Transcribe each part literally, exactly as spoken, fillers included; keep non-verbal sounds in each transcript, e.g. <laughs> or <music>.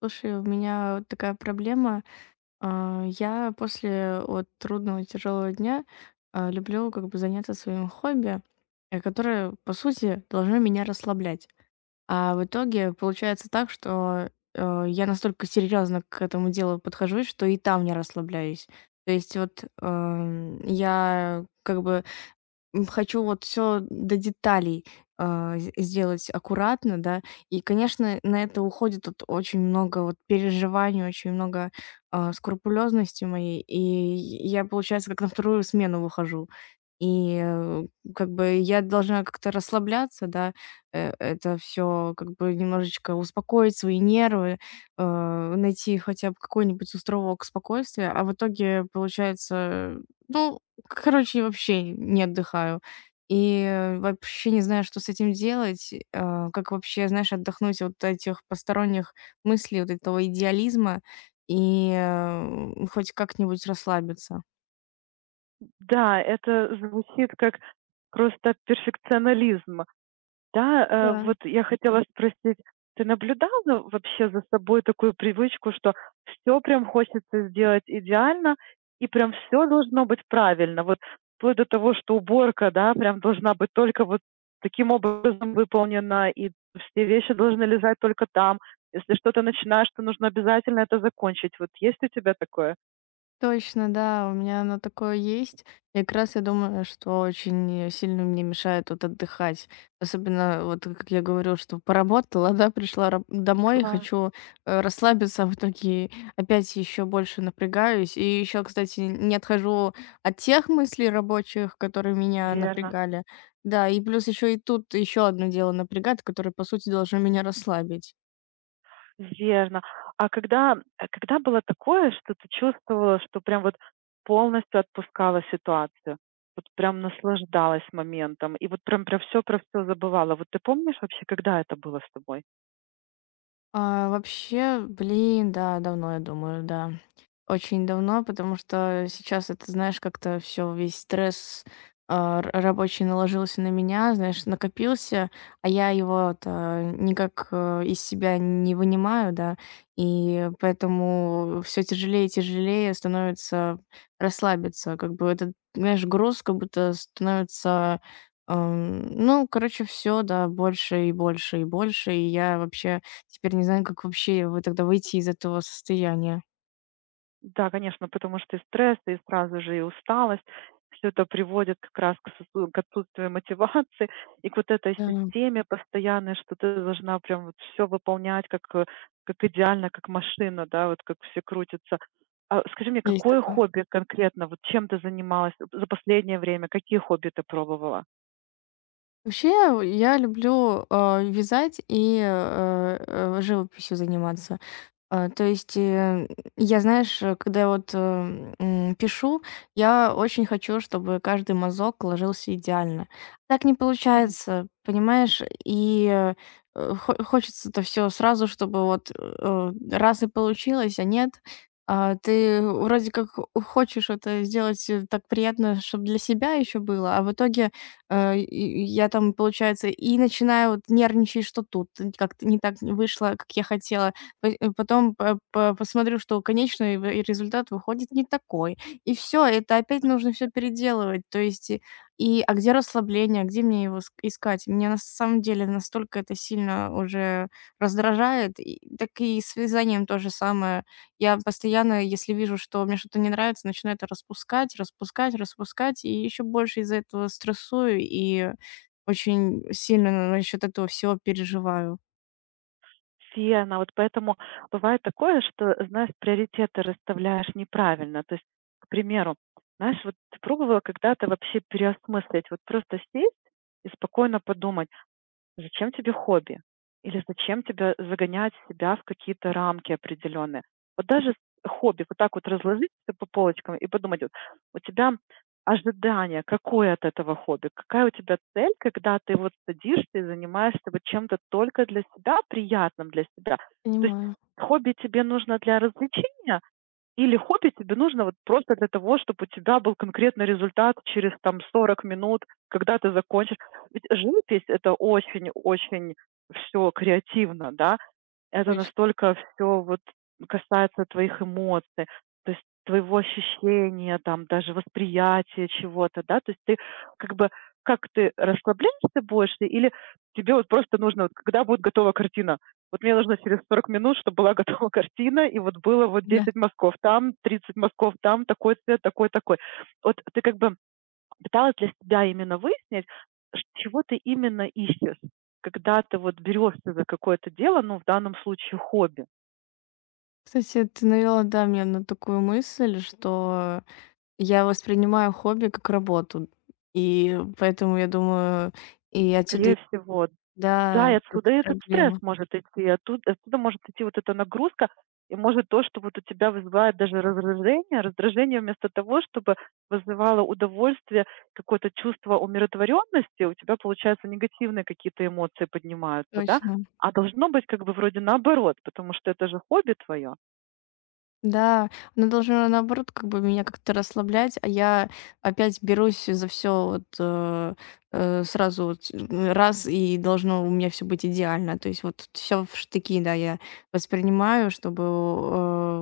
Слушай, у меня вот такая проблема. А, Я после вот трудного, тяжелого дня а, люблю как бы заняться своим хобби, э, которое, по сути, должно меня расслаблять. А в итоге получается так, что э, я настолько серьезно к этому делу подхожусь, что и там не расслабляюсь. То есть вот эм, я как бы М, хочу вот все до деталей, а, з сделать аккуратно, да. И, конечно, на это уходит вот очень много вот переживаний, очень много, а, скрупулёзности моей. И я, получается, как на вторую смену выхожу. И, э, как бы я должна как-то расслабляться, да, э, это все как бы немножечко успокоить свои нервы, э, найти хотя бы какой-нибудь островок спокойствия. А в итоге получается, ну, короче, вообще не отдыхаю. И э, вообще не знаю, что с этим делать. а, Как вообще, знаешь, отдохнуть от этих посторонних мыслей, вот этого идеализма и э, хоть как-нибудь расслабиться. Да, это звучит как просто перфекционализм. Да, э, Да. вот я хотела спросить, ты наблюдала вообще за собой такую привычку, что все прям хочется сделать идеально и прям все должно быть правильно? Вот вплоть до того, что уборка, да, прям должна быть только вот таким образом выполнена, и все вещи должны лежать только там. Если что-то начинаешь, то нужно обязательно это закончить. Вот есть у тебя такое? Точно, да, у меня оно такое есть. И как раз я думаю, что очень сильно мне мешает вот отдыхать. Особенно, вот э, как я говорю, что поработала, да, пришла раб- домой, Да, хочу э, расслабиться, а в итоге опять еще больше напрягаюсь. И еще, кстати, не отхожу от тех мыслей рабочих, которые меня верно. напрягали. Да, и плюс еще и тут еще одно дело напрягает, которое, по сути, должно меня расслабить. Верно. А когда а когда было такое, что ты чувствовала, что прям вот полностью отпускала ситуацию? Вот прям наслаждалась моментом и вот прям про все, про все забывала. Вот ты помнишь вообще, когда это было с тобой? А, вообще, блин, да, давно я думаю, да. Очень давно, потому что сейчас это, знаешь, как-то все весь стресс, а, р рабочий наложился на меня, знаешь, накопился, а я его-то никак, э, из себя не вынимаю, да. И поэтому все тяжелее и тяжелее становится расслабиться. Как бы этот, знаешь, груз как будто становится, эм, ну, короче, все, да, больше и больше и больше. И я вообще теперь не знаю, как вообще вы тогда выйти из этого состояния. Да, конечно, потому что и стресс, и сразу же и усталость. Все это приводит как раз к отсутству к отсутствию мотивации и к вот этой Да. системе постоянной, что ты должна прям вот всё выполнять как, э, как идеально, как машина, да, вот как все крутится. А скажи мне, Есть какое такое. хобби конкретно, вот чем ты занималась за последнее время? Какие хобби ты пробовала? Вообще, я люблю, а, вязать и, э, э, живописью заниматься. А, то есть, э, я, знаешь, э, когда я вот, э, м, пишу, я очень хочу, чтобы каждый мазок ложился идеально. Так не получается, понимаешь? И, э, э, хо хочется-то все сразу, чтобы вот, э, раз и получилось, а нет. А, ты вроде как хо хочешь это сделать, э, так приятно, чтобы для себя еще было, а в итоге, э, и и я там, получается, и начинаю вот нервничать, что тут э, как-то не так вышло, как я хотела. П э, потом по по посмотрю, что конечный в и результат выходит не такой. И все, это опять нужно все переделывать. То есть и и а где расслабление, а где мне его ск искать? Меня на самом деле настолько это сильно уже раздражает. И так и с вязанием то же самое. Я постоянно, если вижу, что мне что-то не нравится, начинаю это распускать, распускать, распускать, и еще больше из-за этого стрессую и очень сильно насчет этого всего переживаю. Верно. Вот поэтому бывает такое, что, знаешь, приоритеты расставляешь неправильно. То есть, к примеру, знаешь, вот ты пробовала когда-то вообще переосмыслить, вот просто сесть и спокойно подумать, зачем тебе хобби? Или зачем тебя загонять себя в какие-то рамки определенные? Вот даже с хобби вот так вот разложить всё по полочкам и подумать, вот у тебя ожидание какое от этого хобби, какая у тебя цель, когда ты вот садишься и занимаешься вот чем-то только для себя, приятным для себя. То есть Понимаю. хобби тебе нужно для развлечения, или хобби тебе нужно вот просто для того, чтобы у тебя был конкретный результат через там сорок минут, когда ты закончишь. Ведь живопись- это очень-очень все креативно, да. Это Точно, настолько все вот касается твоих эмоций, то есть твоего ощущения, там даже восприятия чего-то, да. То есть ты как бы как ты расслабляешься больше или тебе вот просто нужно, вот когда будет готова картина? Вот мне нужно через сорок минут, чтобы была готова <laughs> картина, и вот было <laughs> вот да. десять мазков там, тридцать мазков там, такой цвет, такой, такой. Вот ты как бы пыталась для себя именно выяснить, чего ты именно ищешь, когда ты вот берешься за какое-то дело, ну, в данном случае хобби. Кстати, ты навела, да, меня на такую мысль, что я воспринимаю хобби как работу. И поэтому я думаю, и отсюда, Скорее всего, да, и да, эта отсюда и этот стресс проблема. может идти, и оттуд отсюда может идти вот эта нагрузка, и может то, что вот у тебя вызывает даже раздражение, раздражение вместо того, чтобы вызывало удовольствие, какое-то чувство умиротворенности, у тебя, получается, негативные какие-то эмоции поднимаются, да? Точно. А должно быть как бы вроде наоборот, потому что это же хобби твое. Да, она должна, наоборот, как бы меня как-то расслаблять, а я опять берусь за все вот, э, э, сразу вот э, раз, и должно у меня все быть идеально. То есть вот все в штыки, да, я воспринимаю, чтобы,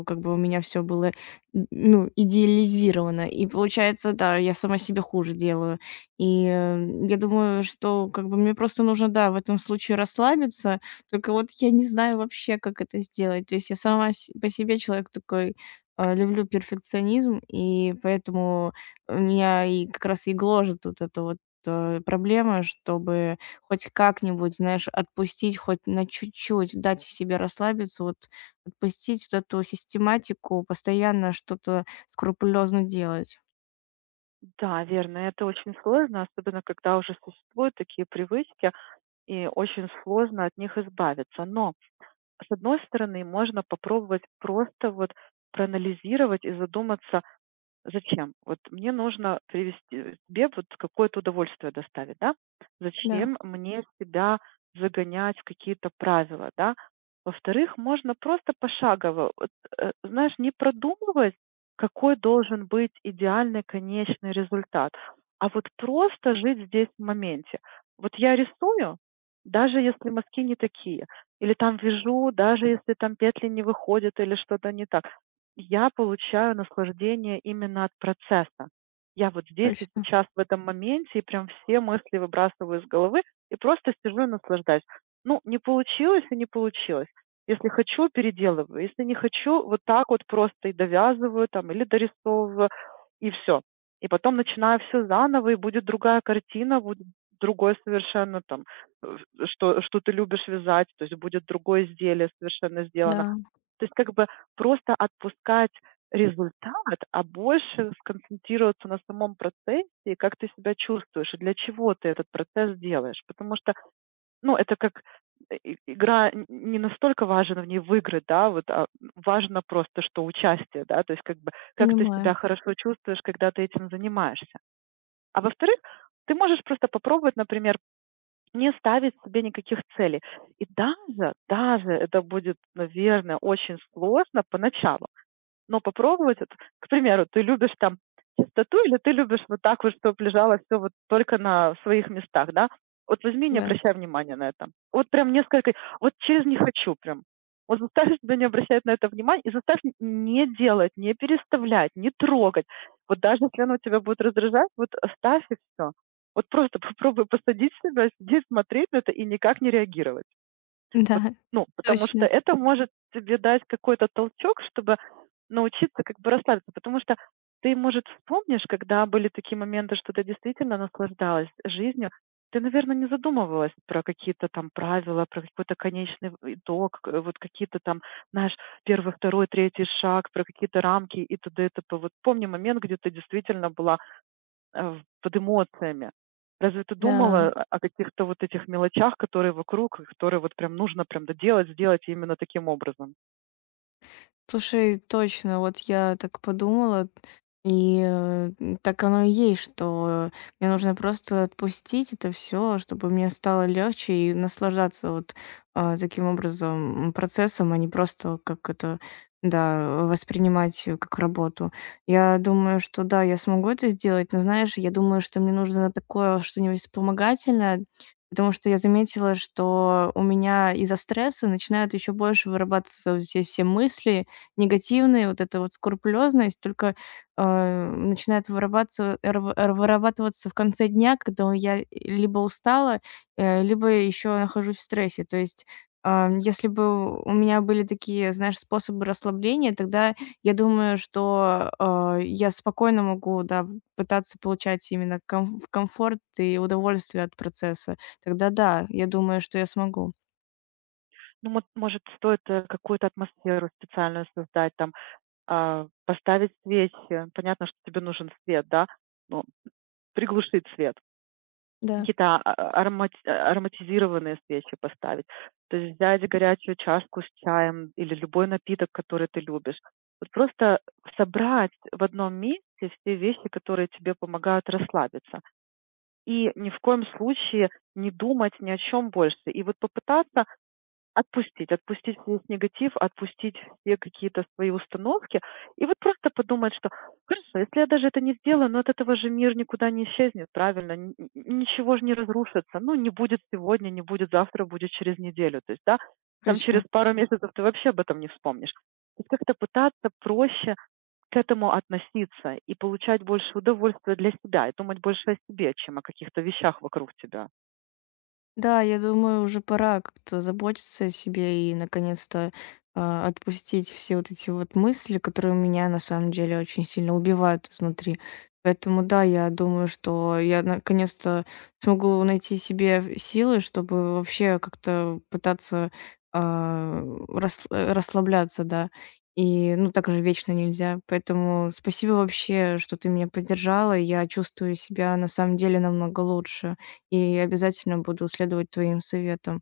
э, как бы у меня все было, н ну, идеализировано. И получается, да, я сама себе хуже делаю. И, э, я думаю, что как бы мне просто нужно, да, в этом случае расслабиться, только вот я не знаю вообще, как это сделать. То есть я сама с по себе человек такой, а, люблю перфекционизм, и поэтому у меня и как раз и гложет вот эта вот, э, проблема, чтобы хоть как-нибудь, знаешь, отпустить хоть на чуть-чуть, дать себе расслабиться, вот отпустить вот эту систематику, постоянно что-то скрупулезно делать. Да, верно. Это очень сложно, особенно когда уже существуют такие привычки, и очень сложно от них избавиться. Но, с одной стороны, можно попробовать просто вот проанализировать и задуматься, зачем? Вот мне нужно привести тебе вот какое-то удовольствие доставить, да? Да. Зачем мне себя загонять в какие-то правила, да? Во-вторых, можно просто пошагово, вот, э, знаешь, не продумывать, какой должен быть идеальный конечный результат, а вот просто жить здесь в моменте. Вот я рисую, даже если мазки не такие, или там вяжу, даже если там петли не выходят или что-то не так. Я получаю наслаждение именно от процесса. Я вот здесь и Точно. сейчас, в этом моменте, и прям все мысли выбрасываю из головы и просто сижу и наслаждаюсь. Ну, не получилось и не получилось. Если хочу, переделываю. Если не хочу, вот так вот просто и довязываю там или дорисовываю, и все. И потом начинаю все заново, и будет другая картина, будет другой совершенно там, э, что, что ты любишь вязать, то есть будет другое изделие совершенно сделано. Да, То есть как бы просто отпускать результат, а больше сконцентрироваться на самом процессе, и как ты себя чувствуешь, и для чего ты этот процесс делаешь. Потому что, ну, это как э, и- игра н- не настолько важна в ней выиграть, да, вот, а важно просто, что участие, да, то есть как бы как ты себя понимаю. хорошо чувствуешь, когда ты этим занимаешься. А во-вторых, ты можешь просто попробовать, например, не ставить себе никаких целей. И даже, даже это будет, наверное, очень сложно поначалу, но попробовать вот, к примеру, ты любишь там чистоту или ты любишь вот так вот, чтоб лежало все вот только на своих местах, да? Вот возьми, не Да. <laughs> обращай внимания на это. Вот прям несколько вот через "не хочу" прям. Вот заставь себя не обращать на это внимания и заставь н не делать, не переставлять, не трогать. Вот даже если оно тебя будет раздражать, вот оставь и всё. Вот просто <laughs> попробуй посадить себя, сидеть, смотреть на это и никак не реагировать. Вот, Да. ну, потому что Точно. это может тебе дать какой-то толчок, чтобы научиться как бы расслабиться, потому что ты, может, вспомнишь, когда были такие моменты, что ты действительно наслаждалась жизнью, ты, наверное, не задумывалась про какие-то там правила, про какой-то конечный итог, э, вот какие-то там, знаешь, первый, второй, третий шаг, про какие-то рамки и так далее и тому подобное. Вот помни момент, где ты действительно была э, под эмоциями. Разве ты Да. думала о о каких-то вот этих мелочах, которые вокруг, и которые вот прям нужно прям доделать, сделать именно таким образом? Слушай, точно, вот я так подумала, и э, так оно и есть, что мне нужно просто отпустить это все, чтобы мне стало легче и наслаждаться вот а, таким образом м, процессом, а не просто как это, да, воспринимать э, как работу. Я думаю, что да, я смогу это сделать, но знаешь, я думаю, что мне нужно такое что-нибудь вспомогательное, потому что я заметила, что у меня из-за стресса начинают еще больше вырабатываться вот эти все мысли, негативная вот эта вот скрупулезность только, а, начинает вырабатса рв р- вырабатываться в конце дня, когда я либо устала, э, либо еще нахожусь в стрессе. То есть, а, если бы у меня были такие, знаешь, способы расслабления, тогда я думаю, что, а, я спокойно могу, да, пытаться получать именно ком комфорт и удовольствие от процесса. Тогда да, я думаю, что я смогу. Ну, мот может, стоит, э, какую-то атмосферу специальную создать, там, а, поставить свечи. Понятно, что тебе нужен свет, да, но приглушить свет. Да. Какие-то а а аромати ароматизированные свечи поставить. То есть взять горячую чашку с чаем или любой напиток, который ты любишь. Вот просто собрать в одном месте все вещи, которые тебе помогают расслабиться. И ни в коем случае не думать ни о чем больше. И вот попытаться Отпустить, отпустить весь негатив, отпустить все какие-то свои установки и вот просто подумать, что: "Хорошо, если я даже это не сделаю, но от этого же мир никуда не исчезнет, правильно? Н н Ничего ж не разрушится. Ну, не будет сегодня, не будет завтра, будет через неделю". То есть, да, там Точно. через пару месяцев ты вообще об этом не вспомнишь. То есть как-то пытаться проще к этому относиться и получать больше удовольствия для себя, и думать больше о себе, чем о каких-то вещах вокруг тебя. Да, я думаю, уже пора как-то заботиться о себе и наконец-то а, отпустить все вот эти вот мысли, которые меня на самом деле очень сильно убивают изнутри. Поэтому да, я думаю, что я наконец-то смогу найти себе в- силы, чтобы вообще как-то пытаться а, рас- э, расслабляться, да. И ну так же вечно нельзя. Поэтому спасибо вообще, что ты меня поддержала. Я чувствую себя на самом деле намного лучше и обязательно буду следовать твоим советам.